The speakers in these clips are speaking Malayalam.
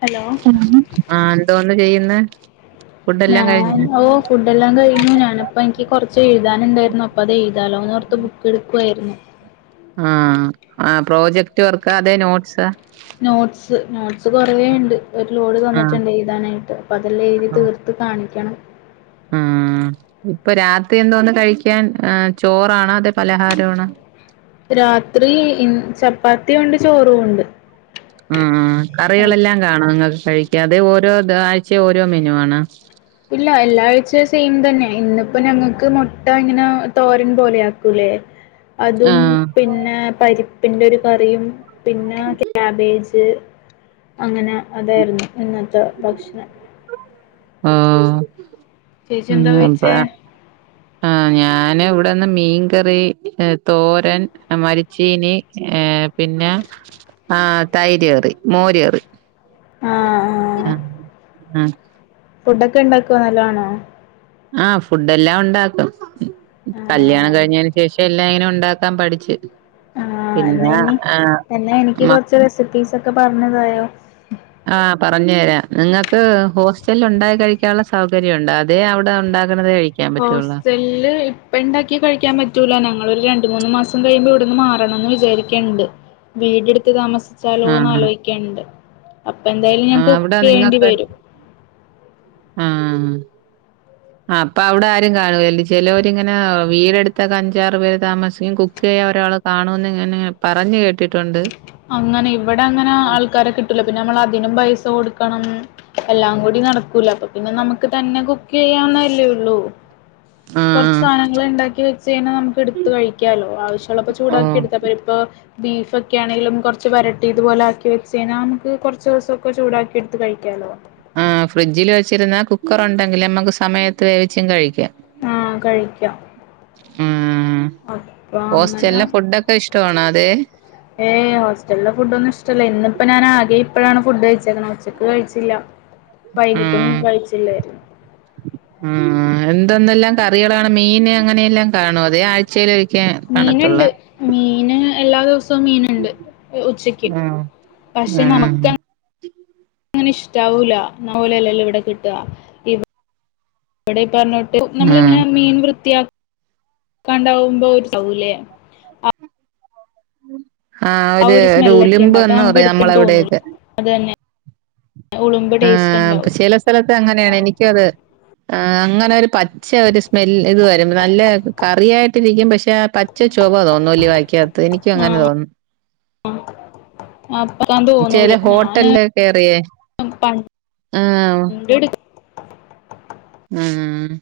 ഹലോ ആഹ് എന്തോന്ന് ചെയ്യുന്നെ ഫുഡെല്ലാം കഴിഞ്ഞോ ഞാൻ ഓ ഫുഡെല്ലാം കഴിഞ്ഞു ഞാനപ്പ ക്ക് കൊറച് എഴുതാനുണ്ടായിരുന്നു അപ്പൊ അത് എഴുതാലോന്നോർത്ത് ബുക്ക് എടുക്വയിരുന്നു ആ ആ പ്രോജക്ട് വർക്ക് അതെ നോട്ട്സ് നോട്സ് നോട് ച് കൊറേണ്ട് ഒരു ലോഡ് ആഹ് തന്നിട്ടുണ്ട് എഴുതാനായിട്ട് [unintelligible] ക്കണം ആ ഇപ്പൊ രാത്രി എന്തോന്ന് കഴിക്കാൻ ചോറാണോ അതെ പലഹാരാണോ രാത്രി മ് ചപ്പാത്തിണ്ട് ചോറുണ്ട് ആ ആ കറികളെല്ലാം കാണാം ഇങ്ങ കഴിക്കാതെ ഓരോ ത് ആഴ്ച ഓരോ മെനു ആണ് ഇന്ന്പ്പോ ഞങ്ങക്ക് മുട്ട ഇങ്ങനെ തോരൻ പോലെ ആക്കൂല്ലേ അതും ആഹ് പിന്നെ പരി പിന്നൊരു കറിയും പിന്നെ ക്യാബേജ് അങ്ങന അതാരുന്നു ഇന്നത്തെ ബഷ്ണം ആ ചേച്ചി എന്താ വെച്ചേ ആ ഞാന് ഇവിടെന്ന് മീൻകറി ഹ് തോരൻ ഹേ മരിച്ചീനി ഏ പിന്നെ ആ തൈര് കറി മോര് കറി ആഹ് ആഹ് ആ ആ ഫുഡൊക്കെ ഇണ്ടാക്കോ നല്ലോണം ആ ഫുഡ് എല്ലാം ഉണ്ടാക്കും കല്യാണം ആഹ് കഴിഞ്ഞേന് ശേഷം എല്ലാം എങ്ങനെ ഉണ്ടാക്കാൻ പഠിച്ച് ആ എന്ന പിന്നെ ഇനി ആഹ് എന്നാ എനിക്ക് മ കുറച്ച് റെസിപ്പീസൊ ഒക്കെ പറഞ്ഞതായോ ആ പറഞ്ഞരാം നിങ്ങക്ക് ഹോസ്റ്റല് ഉണ്ടക്കി കഴിക്കാനുള്ള സൗകര്യണ്ടോ അതെ അവിടെ ഉണ്ട ഹോസ്റ്റല് ഇപ്പ ഇണ്ടാക്കി കഴിക്കാൻ പറ്റൂല ഞങ്ങളൊര് രണ്ട് ണ്ട് മൂന്ന് മാസം കയുമ്പോ ഇവിടുന്ന് മാറണംന്ന് വിചാരിക്ണ്ട് വീടെട്ത്ത് താമ ച്ചാലോന്ന് ആഹ് ആലോചിക്കണ്ട് അപ്പൊ എന്തായാലും ഞങ്ങക്ക് ആഹ് അവിടെ കുക്ക് ചെയ്യേണ്ടി നിങ്ങൾക്ക് വരും ആ അപ്പൊ അവിടെ ആരും കാണുവല്ല് ചേലോരിങ്ങനെ ആഹ് വീടെടുത്തൊക്കെ അഞ്ചാറ് പേര് താമസിക്കയും കുക്ക് ചെയ്യാ ഒരാള് കാണുവന്ന് ഇങ്ങനെ പറഞ്ഞു കേട്ടിട്ടുണ്ട് അങ്ങനെ ഇവിടെ അങ്ങനെ ആൾക്കാരെ കി ട്ടൂല്ല പിന്നെ നമ്മളതിനും പൈസ കൊടുക്കണം എല്ലാം കൂടി നടക്കൂല അപ്പ പിന്നെ നമുക്ക് തന്നെ കുക്ക് ചെയ്യാവുന്നല്ലേയുള്ളൂ കൊറച്ച് ആഹ് സാധനങ്ങള് ഇണ്ടാക്കി വച്ച് കയിഞ്ഞാ നമുക്ക് എടുത്ത് കഴിക്കാലോ ആവശ്യമുള്ളപ്പോ ചൂടാക്കി ഓഹ് എടുത്താ പോരെ ഇപ്പോ ബീഫൊക്കെയാ ന്നേലും കൊറച്ച് വരട്ടി ഇതുപോലെ ആക്കി വെച്ച് കഴിഞ്ഞാ നമുക്ക് കൊറച്ച് ദിവസൊക്കെ ചൂടാക്കി എടുത്ത് കഴിക്കാലോ ആ ഫ്രിഡ്ജിൽ വെച്ചിരുന്നാ കുക്കറൊണ്ടെങ്കിൽ നമ്മുക്ക് സമയത്ത് വേവിച്ചും കഴി ആഹ്‌ കഴിക്കാം ഉം അപ്പൊ അങ്ങനെ ഹോസ്റ്റലിലെ ഫുഡൊക്കെ ഇഷ്ടമാണോ അതെ ഏയ് ഹോസ്റ്റലെ ഫുഡോന്നും ഇഷ്ടല്ല ഇന്നിപ്പ ഞാനാകെ എപ്പോഴാണ് ഫുഡ് കഴിച്ചേക്കുന്നത് ഉച്ചക്ക് കഴിച്ചില്ല വൈകിട്ടും ഉം കഴിച്ചില്ലായിരുന്നു ഉം എന്തെന്നെല്ലാം കറികളാണ് മീന് അങ്ങനെല്ലാം കാണുവോ അതെയോ ആഴ്ചയിലൊരി മീനുണ്ട് മീന് എല്ലാ ദിവസ സോം മീന്ണ്ട് ഏഹ് ഉച്ചക്ക് ഉം പക്ഷെ ഉം നമുക്ക അങ്ങനെ ഇഷ്ടാവൂലാ [unintelligible] ഓലല്ലല്ലോ ഇവിടെ കിട്ടാ ഇവിടെ ഈ പറഞ്ഞ നമ്മള ഉം ഇങ്ങനെ മീൻ വൃത്തിയാ കണ്ടാവുമ്പോ ഒരു സകല ആ ഒരു ഒരു സ്മെല്ലൊക്കെ ഉലിമ്പ് ഉണ്ടാവും അപ്പൊ എന്ന് നമുക്ക് പറയും എടുത്തെന്ന് തോന്നൂല നമ്മളവിടേക്ക് അത് തന്നെ ഉളുമ്പ് ടേസ്റ്റ് ആഹ അപ്പൊ ഉണ്ടാവും ചില സ്ഥലത്ത് അങ്ങനെയാണ് എനിക്കും അത് ആ അങ്ങനെ ഒരു പച്ച ഒരു സ്മെല് ഇത് വരുും നല്ല കറിയായിട്ടി ഇരിക്കും പക്ഷെ പ പച്ച ചൊവ തോന്നുല്ലി വായിക്കാത്ത എനിക്ക അങ്ങനെ ആഹ് തോന്നുന്നു അപ്പക്കാൻ ചേില ഹോട്ടലില കയറിയേ എ ഉം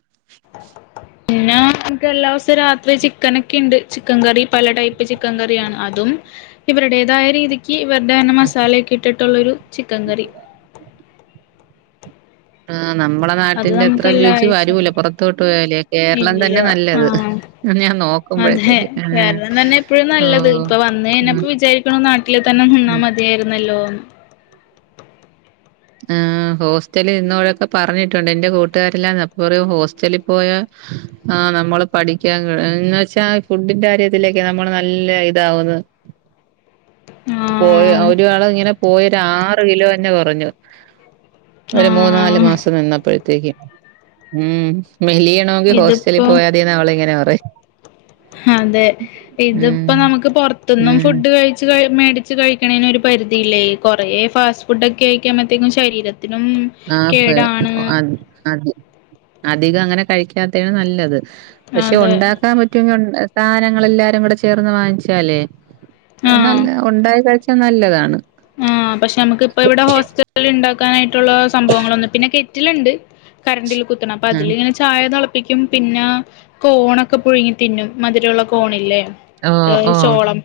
പിന്നെ ഞങ്ങൾക്ക് എല്ലാം ദിവസം രാത്രി ചിക്കനൊക്കെ ഉണ്ട് ചിക്കൻ കറി പല ടൈപ്പ് ചിക്കൻ കറിയാണ് അതും ഇവരുടേതായ രീതിക്ക് ഇവരുടെ മസാലക്ക് ഇട്ടിട്ടുള്ളൊരു ചിക്കൻ കറി ആഹ് നമ്മളെ അത് നാട്ടിന്റെ നമുക്ക് അത്ര എല്ലാ രുചി ആഴ്ച വരൂല പുറത്തോട്ട് പോയാലേ കേരളം ഇല്ല തന്നെ നല്ലത്. ആഹ ഞാൻ അതെ നോക്കുമ്പോഴത്തേക്ക് ആഹ് കാരണം തന്നെ എപ്പോഴും നല്ലത് ഓഹ് ഇപ്പൊ ഉം വന്നപ്പോൾ വിചാരിക്കണ നാട്ടില് തന്നെ നിന്നാ ഉം മതിയായിരുന്നല്ലോ ആ ഹോസ്റ്റല് ഇന്നോടെൊക്കെ പറഞ്ഞിട്ടുണ്ട് എറെ കൂട്ടുകാരല്ലാം എപ്പറും ഹോസ്റ്റലിൽ പോയ ആ നമ്മള് പഠിക്കാൻ എന്നന്ന് വെച്ചാ ഫുഡിന്റെ കാര്യത്തിലൊക്കെ നമ്മൾ നല്ല ഇതാവുന്നു പോയ ആഹ് ഒരാള് ഇങ്ങനെ പോയ ആറ് കിലോ തന്നെ കുറഞ്ഞു [unintelligible] ഒരു മൂന്നാല് ആഹ് മാസം ഇന്നപ്പോൾ ശെരിയാ ഉം മെലിയണമെങ്കിൽ ഹോസ്റ്റലിൽ ഇതിപ്പോ പോയാ മതിന്ന് അവള ഇങ്ങനെ പറ അതെ ഇതിപ്പോ നമുക്ക് പുറത്തുന്നു ഉം ഫുഡ് കഴിച്ച മേടി വച്ച് കഴിക്കുന്നേതിന ഒരു പരിധിയില്ലേ കുറെേ ഫാസ്റ്റ് ഫുഡ് ഒക്കെ കഴിക്കുമ്പോത്തേക്കും ശരീരം ശരീരത്തിനും ആഹ് പ് കേടാണ് അത് അത് അധികം അങ്ങനെ കഴിക്കാത്താണ് നല്ലത് പക്ഷെ അതെ ഉണ്ടാക്കാൻ പറ്റുമങ്കിൽ സാധനങ്ങൾ എല്ലാരും കൂടെ ചേർന്ന് വാങ്ങിച്ചാലേ നല്ലേ ഉണ്ടായ കാഴച നല്ലതാണ് ആ പക്ഷെ നമുക്ക് ഇപ്പ ഇവിടെ ഹോസ്റ്റല ഉണ്ടാക്കാനായിട്ട് സംഭവങ്ങള ഒന്ന പിന്നെ വീട്ടിൽ ഉണ്ട് കറന്റിൽ കുത്തി അപ്പ അതില ആഹ് ഇങ്ങനെ ചായ പിടിക്കും പിന്നെ കോണൊക്കെ പുഴുങ്ങി തിന്നും മധുരമുള്ള കോണല്ലേ ഏ ഓഹ് ഓഹ് ചോളം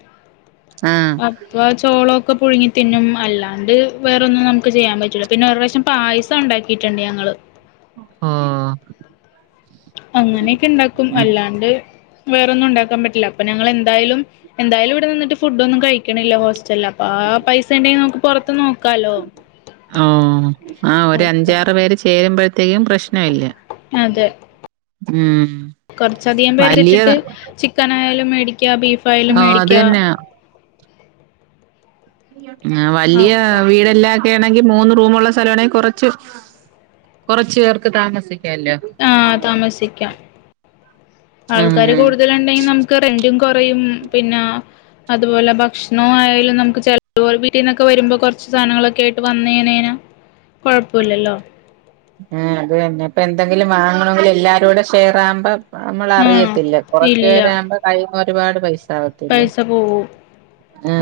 ആഹ് അപ്പൊ ചോളം ഒക്കെ ഒക്കെ പുഴങ്ങി പിന്നും അല്ലാണ്ട് വേറൊന്നും നമുക്ക് ചെയ്യാൻ പറ്റൂല പിന്നെ വേറെയൊരുദിവസം പായസം ഉണ്ടാക്കിയിട്ടുണ്ട് ഞങ്ങള്ൾ ആ അങ്ങനെയൊക്കെ ഇണ്ടാക്കും അല്ലാണ്ട് വേറൊന്നും ഉണ്ടാക്കാൻ പറ്റില്ലപ്പ ഞങ്ങൾ എന്തായാലും എന്താലും ഇവിടെ നിന്നിട്ട് ഫുഡ്‌ ഒന്നും കഴിക്കണില്ല ഹോസ്റ്റലിൽ അപ്പൊ ആ പൈസ ഉണ്ടെങ്കിൽ നമുക്ക് പുറത്ത് നോ അഹ് ആഹ് ഒരു അപ്പ അഞ്ചാറ് പേര് ചേരുമ്പോഴ അത്രെയും പ്രശ്ന ഇല്ല അതെ ഉം കുറച്ചധികം വലിയ പേരിട്ടിട്ട് ചിക്കൻ [unintelligible] ബീഫായാലും ഓഹ് അത് മേടിക്കുക തന്നെ [inaudible] ആഹ് വലിയ അപ്പ വീടെല്ലാ [unintelligible] മൂന്ന് റൂമുള്ള സ്ഥല ആണെങ്കിൽ കുറച്ച് കൊറച്ച് പേർക്ക് താമസിക്കും ആഹ് താമസിക്കാം ആൾക്കാര് ആഹ് കൂടുതല ഉണ്ടെങ്കിൽ നമുക്ക് റെന്റും കൊറയും പിന്നെ അതുപോലെ ഭക്ഷണ ആയാലും നമുക്ക് ചില വീട്ടിൽന്നൊക്കെ വരുമ്പോ കുറച്ച് സാധനങ്ങളൊക്കെ ആയിട്ട് വന്ന കഴിഞ്ഞ കൊഴപ്പില്ലല്ലോ ആഹ് അത് തന്നെ ഇപ്പൊ എന്തെങ്കിലും വാങ്ങണമെങ്കിൽ എല്ലാരും കൂടെ ഷെയർ ആകുമ്പോ ആഹ് നമ്മളറിയത്തില്ല കൊറച്ചു ഇല്ല പേരാവുമ്പോ കഴി ഒരുപാട് പൈസ ആവത്തില്ലേ പൈസ പോകും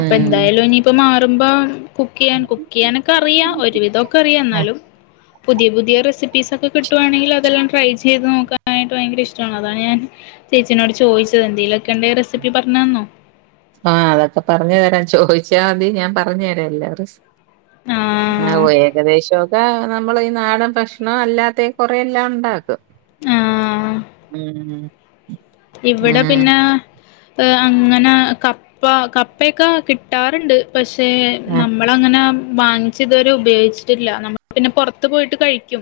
അപ്പൊ എന്തായാലും ഇനീപ്പ മാർ ടുമ്പം കുക്ക് ചെയ്യാൻ കുക്ക് ചെയ്യാനൊക്കെ അറിയാം ഒരുവിധോക്കെ അറിയാം എന്നാലും പുതിയ പുതിയ റെസിപ്പീസൊക്കെ കിട്ടുവാണെങ്കിൽ അതെല്ലാം ട്രൈ ചെയ്ത് നോക്കാനായിട്ട് ഭയങ്കര ഇഷ്ടമാണ് അതാണ് ഞാൻ ചേച്ചിനോട് ചോദിച്ചത് എന്തേലൊക്കെണ്ടേ റെസിപ്പി പറഞ്ഞു ന്നന്നോ ആഹ അതൊക്കെ പറഞ്ഞു തരാം ചോദിച്ചാൽ മതി ഞാൻ പറഞ്ഞു തരാം എല്ലാം ആ ആഹ് വ ഏകദേശോക്ക നമ്മള ഈ നാടൻ ഭക്ഷണോം അല്ലാത്ത കൊറെ എല്ലാം ഉണ്ടാക്കും ആഹ് ഉം ഉം ഇവിടെ പിന്നെ അങ്ങനെ കപ്പ കപ്പയൊക്കെ കിട്ടാറുണ്ട് പക്ഷേ ആഹ് നമ്മളങ്ങനെ വാങ്ങിച്ച ഇതുവരെ ഉപയോഗിച്ചിട്ടില്ല നമ്മൾ പിന്നെ പുറത്ത് പോയിട്ട് കഴിക്കും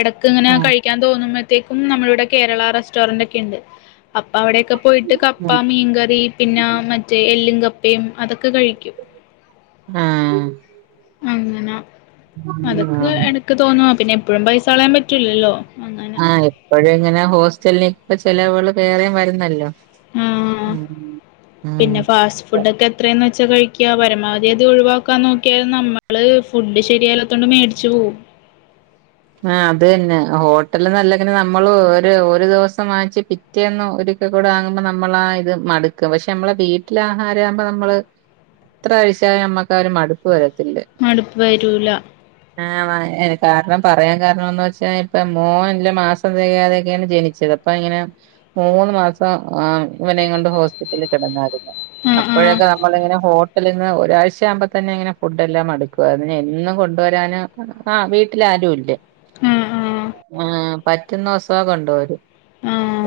എടക്ക് ഇങ്ങനെ കഴിക്കാൻ തോന്നും കേക്കും നമ്മള ഇവിടെ കേരളാ റെസ്റ്റോറന്റ് ഒക്കെ ഉണ്ട് അപ്പൊ അവിടൊക്കെ പോയിട്ട് കപ്പ ആഹ് മീൻകറി പിന്നെ മറ്റേ എല്ലും കറി പ്പയും അതൊക്കെ കഴിക്കും ഉം അങ്ങന അതൊക്കെ ആഹ് എടക്ക് തോന്നുവ പിന്നെ എപ്പോഴും പൈസ കളയാൻ പറ്റൂലല്ലോ അങ്ങനെ ആ എപ്പഴും ഇങ്ങനെ ഹോസ്റ്റലില് ഇപ്പ ചെലവികള് വേറെയും വരുന്നല്ലോ ആ ഉം പിന്നെ ഫാസ്റ്റ് ഉം ഫുഡ് ഒക്കെ എത്രന്ന് വെ ച്ച കഴിക്ക പരമാവധി അത് ഒഴിവാക്കാൻ നോക്കിയാലും നമ്മള് ഫുഡ് ശരിയല്ലാത്തോണ്ട് മേടിച്ചു പോവും ആ അത് തന്നെ ഹോട്ടൽ നല്ലങ്ങനെ നമ്മൾ ഒരു ഒരു ദിവസം വാങ്ങിച്ച് പിറ്റേന്നും ഒരിക്കൽ കൂടെ വാങ്ങുമ്പോ നമ്മളാ ഇത് മടുക്കും പക്ഷെ നമ്മളെ വീട്ടിൽ ആഹാരം ആകുമ്പോ നമ്മള് എത്ര കഴിച്ചാലും നമ്മക്ക് ആ ഒരു മടുപ്പ് വരത്തി മടുപ്പ് വരൂല ല്പ ആ പറയാൻ കാരണോന്ന് വെച്ച ഇപ്പ മോൻ ഇല്ല മാസം തികയാതെയൊക്കെയാണ് ജനിച്ചത് അപ്പൊ ഇങ്ങനെ മൂന്ന് മാസം അ ഇവനേം കൊണ്ട് ഹോസ്പിറ്റലിൽ കിടന്നാരുന്നു ആഹ് ആഹ് അപ്പോഴൊക്കെ നമ്മളിങ്ങനെ ഹൊ [unintelligible] ഒരാഴ്ച ആകുമ്പോ തന്നെ ഇങ്ങനെ ഫുഡ് എല്ലാം അടുക്കും അതിനെ എന്നും കൊണ്ടുവരാന് ആ വീട്ടിൽ ആരുമില്ല ആഹ് ആഹ് ആഹ് പറ്റുന്നൊസം കൊണ്ടൊരും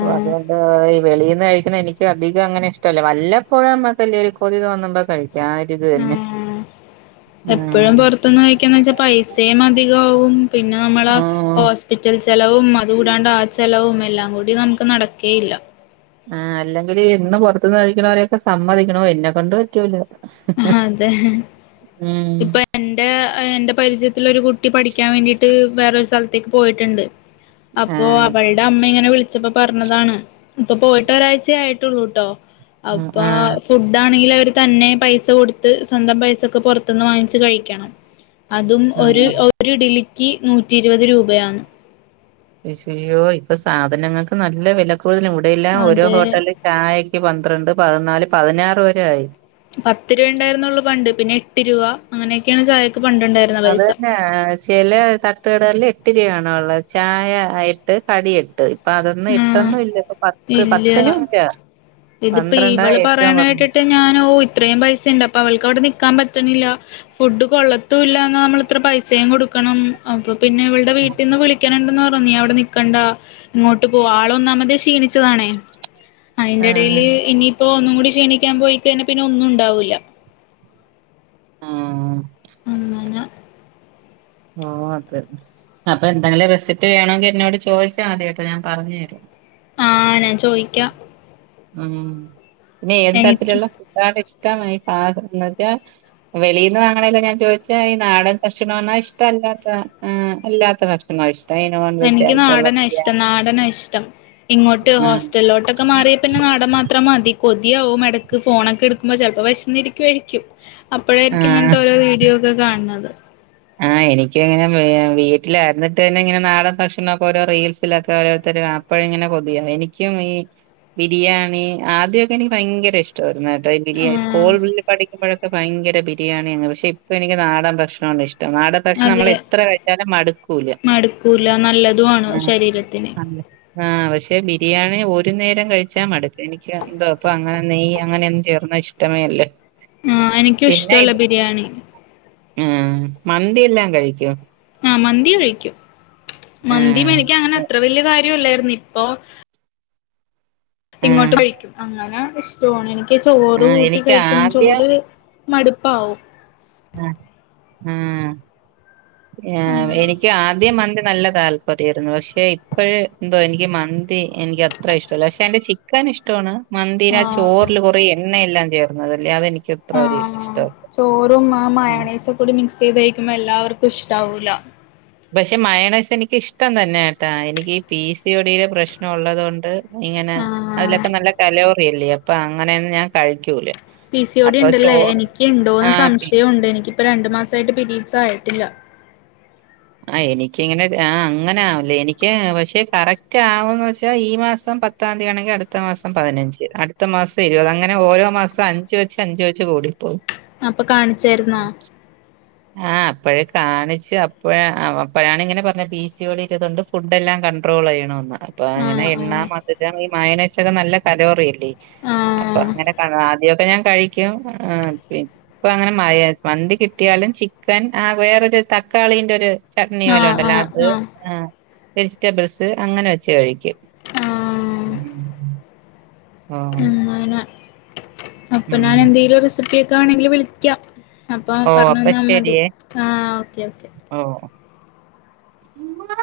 ഓ അതുകണ്ട് ഈ വെളീന്ന് കഴി എനിക്ക് അധികം അങ്ങനെ ഇഷ്ടല്ല വല്ലപ്പോഴും നമ്മക്ക് വല്ല ഒരു കൊതി തോന്നുമ്പോൾ കഴിക്കാം ആ എപ്പോഴും ഉം പൊറത്തിന്ന് കഴിക്കാന്ന് വെച്ചാ പൈസയും അതി കാവും [unintelligible] പിന്നെ നമ്മള ഉം ഹോസ്പിറ്റൽ ച് [unintelligible] ചെലവും അതുകൂടാണ്ട് ആ ചെലവും എല്ലാം കൂടി നമുക്ക് നടക്കേയില്ല ആ അല്ലെങ്കിൽ ഇന്ന് പുറത്ത്ന്ന് കഴിക്കണവരെയൊക്കെ സമ്മതിക്കണോ എന്നെക്കൊണ്ട് പറ്റൂല ആ അതെ ഉം ഇപ്പൊ എന്റെ- എന്റെ പരിചയ- തിലൊരു കുട്ടി പഠിക്കാൻ വേണ്ടിയിട്ട്- വേറോരു സ്ഥലത്തേക്ക് പോയിട്ടുണ്ട് അപ്പൊ ആഹ് അവളുടെ അമ്മ ഇങ്ങനെ വിളിച്ച- ച്ചപ്പോ പറഞ്ഞതാണ് ഇപ്പൊ പോയിട്ട് ഒരാഴ്ചയ ആയിട്ടുള്ളൂട്ടോ ആഹ് അപ്പ ആഹ് ഫുഡ ആണെങ്കിൽ തന്നെ പൈസ- സ കൊടുത്ത് സ്വന്തം പൈസക്ക് പുറത്തുന്ന് വാങ്ങിച്ച് കഴിക്കണം അതും ഒര് ആഹ് ഒരു ഇഡിലി കി നൂറ്റി ഇരുപത് രൂപയാണ് ശയ്യോ ഇപ്പൊ സാധനങ്ങൾക്ക് നല്ല വില ഇപ്പോഴതിനും ഇവിടെല്ല ഓരോ അത് ഹോട്ടലിൽ ചായ- പന്ത്രണ്ട് പതിനാല് പതിനാറ് വരെ ആയി പത്ത് രൂപ ഉണ്ടായിരുന്നുള്ളു പണ്ട് പിന്നെ എട്ട് രൂവ അങ്ങനെയൊക്കെയാണ് ചായ അത് തന്നെ ചില തട്ടുകടല്ലേ ഇട്ടരിയാണ ഉള്ളത് ചായ ആയിട്ട് കടി എട്ട് അതൊന്നും ആ എട്ടൊന്നും ഇല്ല ഇപ്പൊ പത്ത് ഇല്ല പത്തിനും ഇല്ല ഇതിപ്പോ പന്ത്രണ്ടാ ഇവള് ഏറ്റവും പറയണ കുറഞ്ഞത് കേട്ടിട്ട് ഞാന ഓ ഇത്രയും പൈസുണ്ട് അപ്പൊ അവൾക്ക് അവിടെ നിക്കാൻ പറ്റണില്ല ഫുഡ് കൊള്ളത്തും ഇല്ലാന്നാ നമ്മള ഇത്ര പൈസയും കൊടുക്കണം അപ്പം പിന്നെ ഇവൾടെ വീട്ടിൽന്ന് വിളിക്കാനു നീ അവിടെ നിക്കണ്ട ഇങ്ങോട്ട് ട്ടു പോ ആളൊന്നാമതെ ക്ഷീണിച്ചതാണേ ആ ആഹ് അയിന്റെടയില് ഇനിയിപ്പോ ഒന്നും കൂടി [unintelligible] പോയിക്ക പിന്നെ ഒന്നും ഉണ്ടാവൂല്ല ആഹ് അങ്ങനെ ഓ അത് അപ്പൊ എന്തെങ്കിലും റെസിപ്പി വേണമെങ്കി എന്നോട് ചോദിച്ചാ മതി കേട്ടോ ഞാൻ പറഞ്ഞുരാം ആഹ് ഞാ ചോയിക്ക ആഹ് പിന്നെ ഏത് തരത്തിലുള്ള [unintelligible] ഇഷ്ടമായി [unintelligible] ച്ചാ വെളിൽന്ന് വാങ്ങണെല്ല ഞാൻ ചോദിച്ചാ ഈ നാടൻ ഭക്ഷണന്നാ ഇഷ്ടമല്ലാത്ത അല്ലാത്ത ഭക്ഷണങ്ങളാ ഇഷ് എനിക്ക് നാടന ഇഷ്ടം നാടന ഇഷ് ത്തം ഇങ്ങോട്ട് ആഹ് ഹോസ്റ്റലിലോട്ടൊക്കെ മാറിയ പിന്നെ നാടൻ മാത്രം മതി കൊതിയാവും മെടക്ക് ഫോണൊക്കെ എടുക്കുമ്പോ ചെലപ്പൊ വേഷന്ന് ഇരിക്കാരികും അപ്പോഴായിരിക്കും ആഹ് ഇങ്ങനത്തെ ഒരോ വീഡിയോ [unintelligible] കാണത് ആഹ് എനിക്കിങ്ങനെ വീട്ടിലായിരുന്നിട്ട് തന്നെ ഇങ്ങനെ നാടൻ ഭക്ഷണംമൊക്കെ ഓരോ റീൽസിലൊക്കെ ഓരോരുത്തർ അപ്പഴ ഇങ്ങനെ കൊതിയ എനിക്കും ഈ ബിരിയാണി ആദ്യമൊക്കെ എനിക്ക് ഭയങ്കര ഇഷ്ടംമായിരു കെ [unintelligible] രി ആഹ് സ്കൂൾ പഠിക്കുമ്പോഴ ഭയങ്കര ബിരിയാണിയാണ് പക്ഷ ഇപ്പോ എനിക്ക് നാടൻ ഭക്ഷണാ ഇഷ് നാടൻ ഭക്ഷണം നമ്മൾ അതെ എത്ര കഴിച്ചാലും മടുക്കൂല മടുക്കൂല നല്ലതുമാണ് ആ ശരീരത്തിന് അ ആഹ് പക്ഷെ ബിരിയാണി ഒരു നേരം കഴിച്ചാ മടുക്കും എനിക്ക് എന്തോ അപ്പൊ അങ്ങനെ നെയ്യ് അങ്ങനെ ഒന്നും ചേർന്ന ഇഷ്ടമേ അല്ല ആഹ് എനിക്കും ഇഷ്ടല്ല ബിരിയാണി ഉം മന്തിയെല്ലാം കഴിക്കോ ആഹ് മന്തി കഴിക്കും മന്തി ആഹ് മേടിക്കാനങ്ങനത്ര വലിയ കാര [unintelligible] ഇപ്പൊ ആഹ് ഇങ്ങോട്ട് കഴിക്കും അങ്ങനെ ഇഷ്ടവാണെ നിക്ക് ചോറ് ആഹ് കൂട്ടി എനിക്ക് കഴിക്കും ആദ്യം ചോറ് മടുപ്പാവും ഉം ഉം ആ അങ്ങനെ എനിക്ക് ആദ്യം മന്ത് നല്ല താല്പര്യമായിരുന്നു പക്ഷെ [unintelligible] ഇപ്പോഴ്‌ എന്തോ എനിക്ക് മന്തി എനിക്കത്ര ഇഷ്ടല്ല പക്ഷെ അയ്ന്റെ ചിക്കൻ ഇഷ്ട്ടാണ് ആഹ് മന്തിടാചോറില് കുറെ എണ്ണ എല്ലാം [unintelligible] [unintelligible] ആഹ് ചോറും ആ ഉം മായണേസും ക്ക്കൂടി മിക്സ് [unintelligible] എല്ലാവർക്കും ഇഷ്ട്ടാവൂല്ല പക്ഷെ മൈണസ് എനിക്കിഷ്ടം തന്നെ ആട്ടാ എനിക്ക് ഈ പി സി യോടിടെ പ്രശ്നം ഉള്ളത്കൊണ്ട് ഇങ്ങനെ ആഹ് അതിലൊക്കെ നല്ല [unintelligible] അല്ലേ അപ്പൊ അങ്ങനെയൊന്നും ഞാൻ കഴിക്കൂല പി സി ഒ ടി അപ്പൊ ഇണ്ടല്ലേ ചോറ് എനിക്ക്ണ്ടോന്ന് ആഹ് പി സംശയംഒണ്ട് എനിക്കിപ്പോ രണ്ടു മാസായിട്ട് പിരീഡ്സ് ആയി ഇല്ല ആ എനിക്കിങ്ങനെ ആ അങ്ങനെ ആവില്ല എനിക്ക് പക്ഷെ കറക്റ്റ് ആവോന്ന് വച്ചാ ഈ മാസം പത്താംതീയാണെങ്കി അടുത്ത മാസം പതിനഞ്ച് അടുത്ത മാസം ഇരുപത് അങ്ങനെ ഓരോ മാസം അഞ്ചുവച്ച് അഞ്ചുവെച്ച് കൂടിപ്പോവും അപ്പൊ കാണിച്ചാരുന്നോ ആ അപ്പോഴേ കാണിച്ചു അപ്പോഴാ അപ്പോഴാണ് ഇങ്ങനെ പറഞ്ഞത് പി സി ഒ ടിടെതിണ്ട് ഫുഡ് എല്ലാം കണ്ട്രോള് ചെയ്യണന്ന് അപ്പൊ അങ്ങനെ ആഹ് എണ്ണാ മധുരം ഈ [unintelligible] [unintelligible] നല്ല [unintelligible] അപ്പൊ ആഹ് അങ്ങനൊക്കെ ആദ്യൊക്കെ ഞാൻ [unintelligible] ആ ഇപ്പങ്ങനെ മയ മന്തി കിട്ടിയാലും ചിക്കൻ ആ വേറൊരു തക്കാളീന്റൊരു ചട്നി ആഹ് ആഹ് പോലണ്ടല്ലോ ആഹ് അത് ആഹ് ആ വെജിറ്റബിൾസ് അങ്ങനെ വെച്ച് കഴിക്കും [inaudible] ആഹ് ആഹ് [unintelligible] അപ്പൊ ഉം ഞാൻ എന്തേലും റെസിപ്പി [unintelligible] വിളിക്കാം അപ്പൊ ഓ പറഞ്ഞു അപ്പൊ തന്നാമതി ശരിയേ ആ ഓക്കേ ഓക്കേ ഉമ്മാ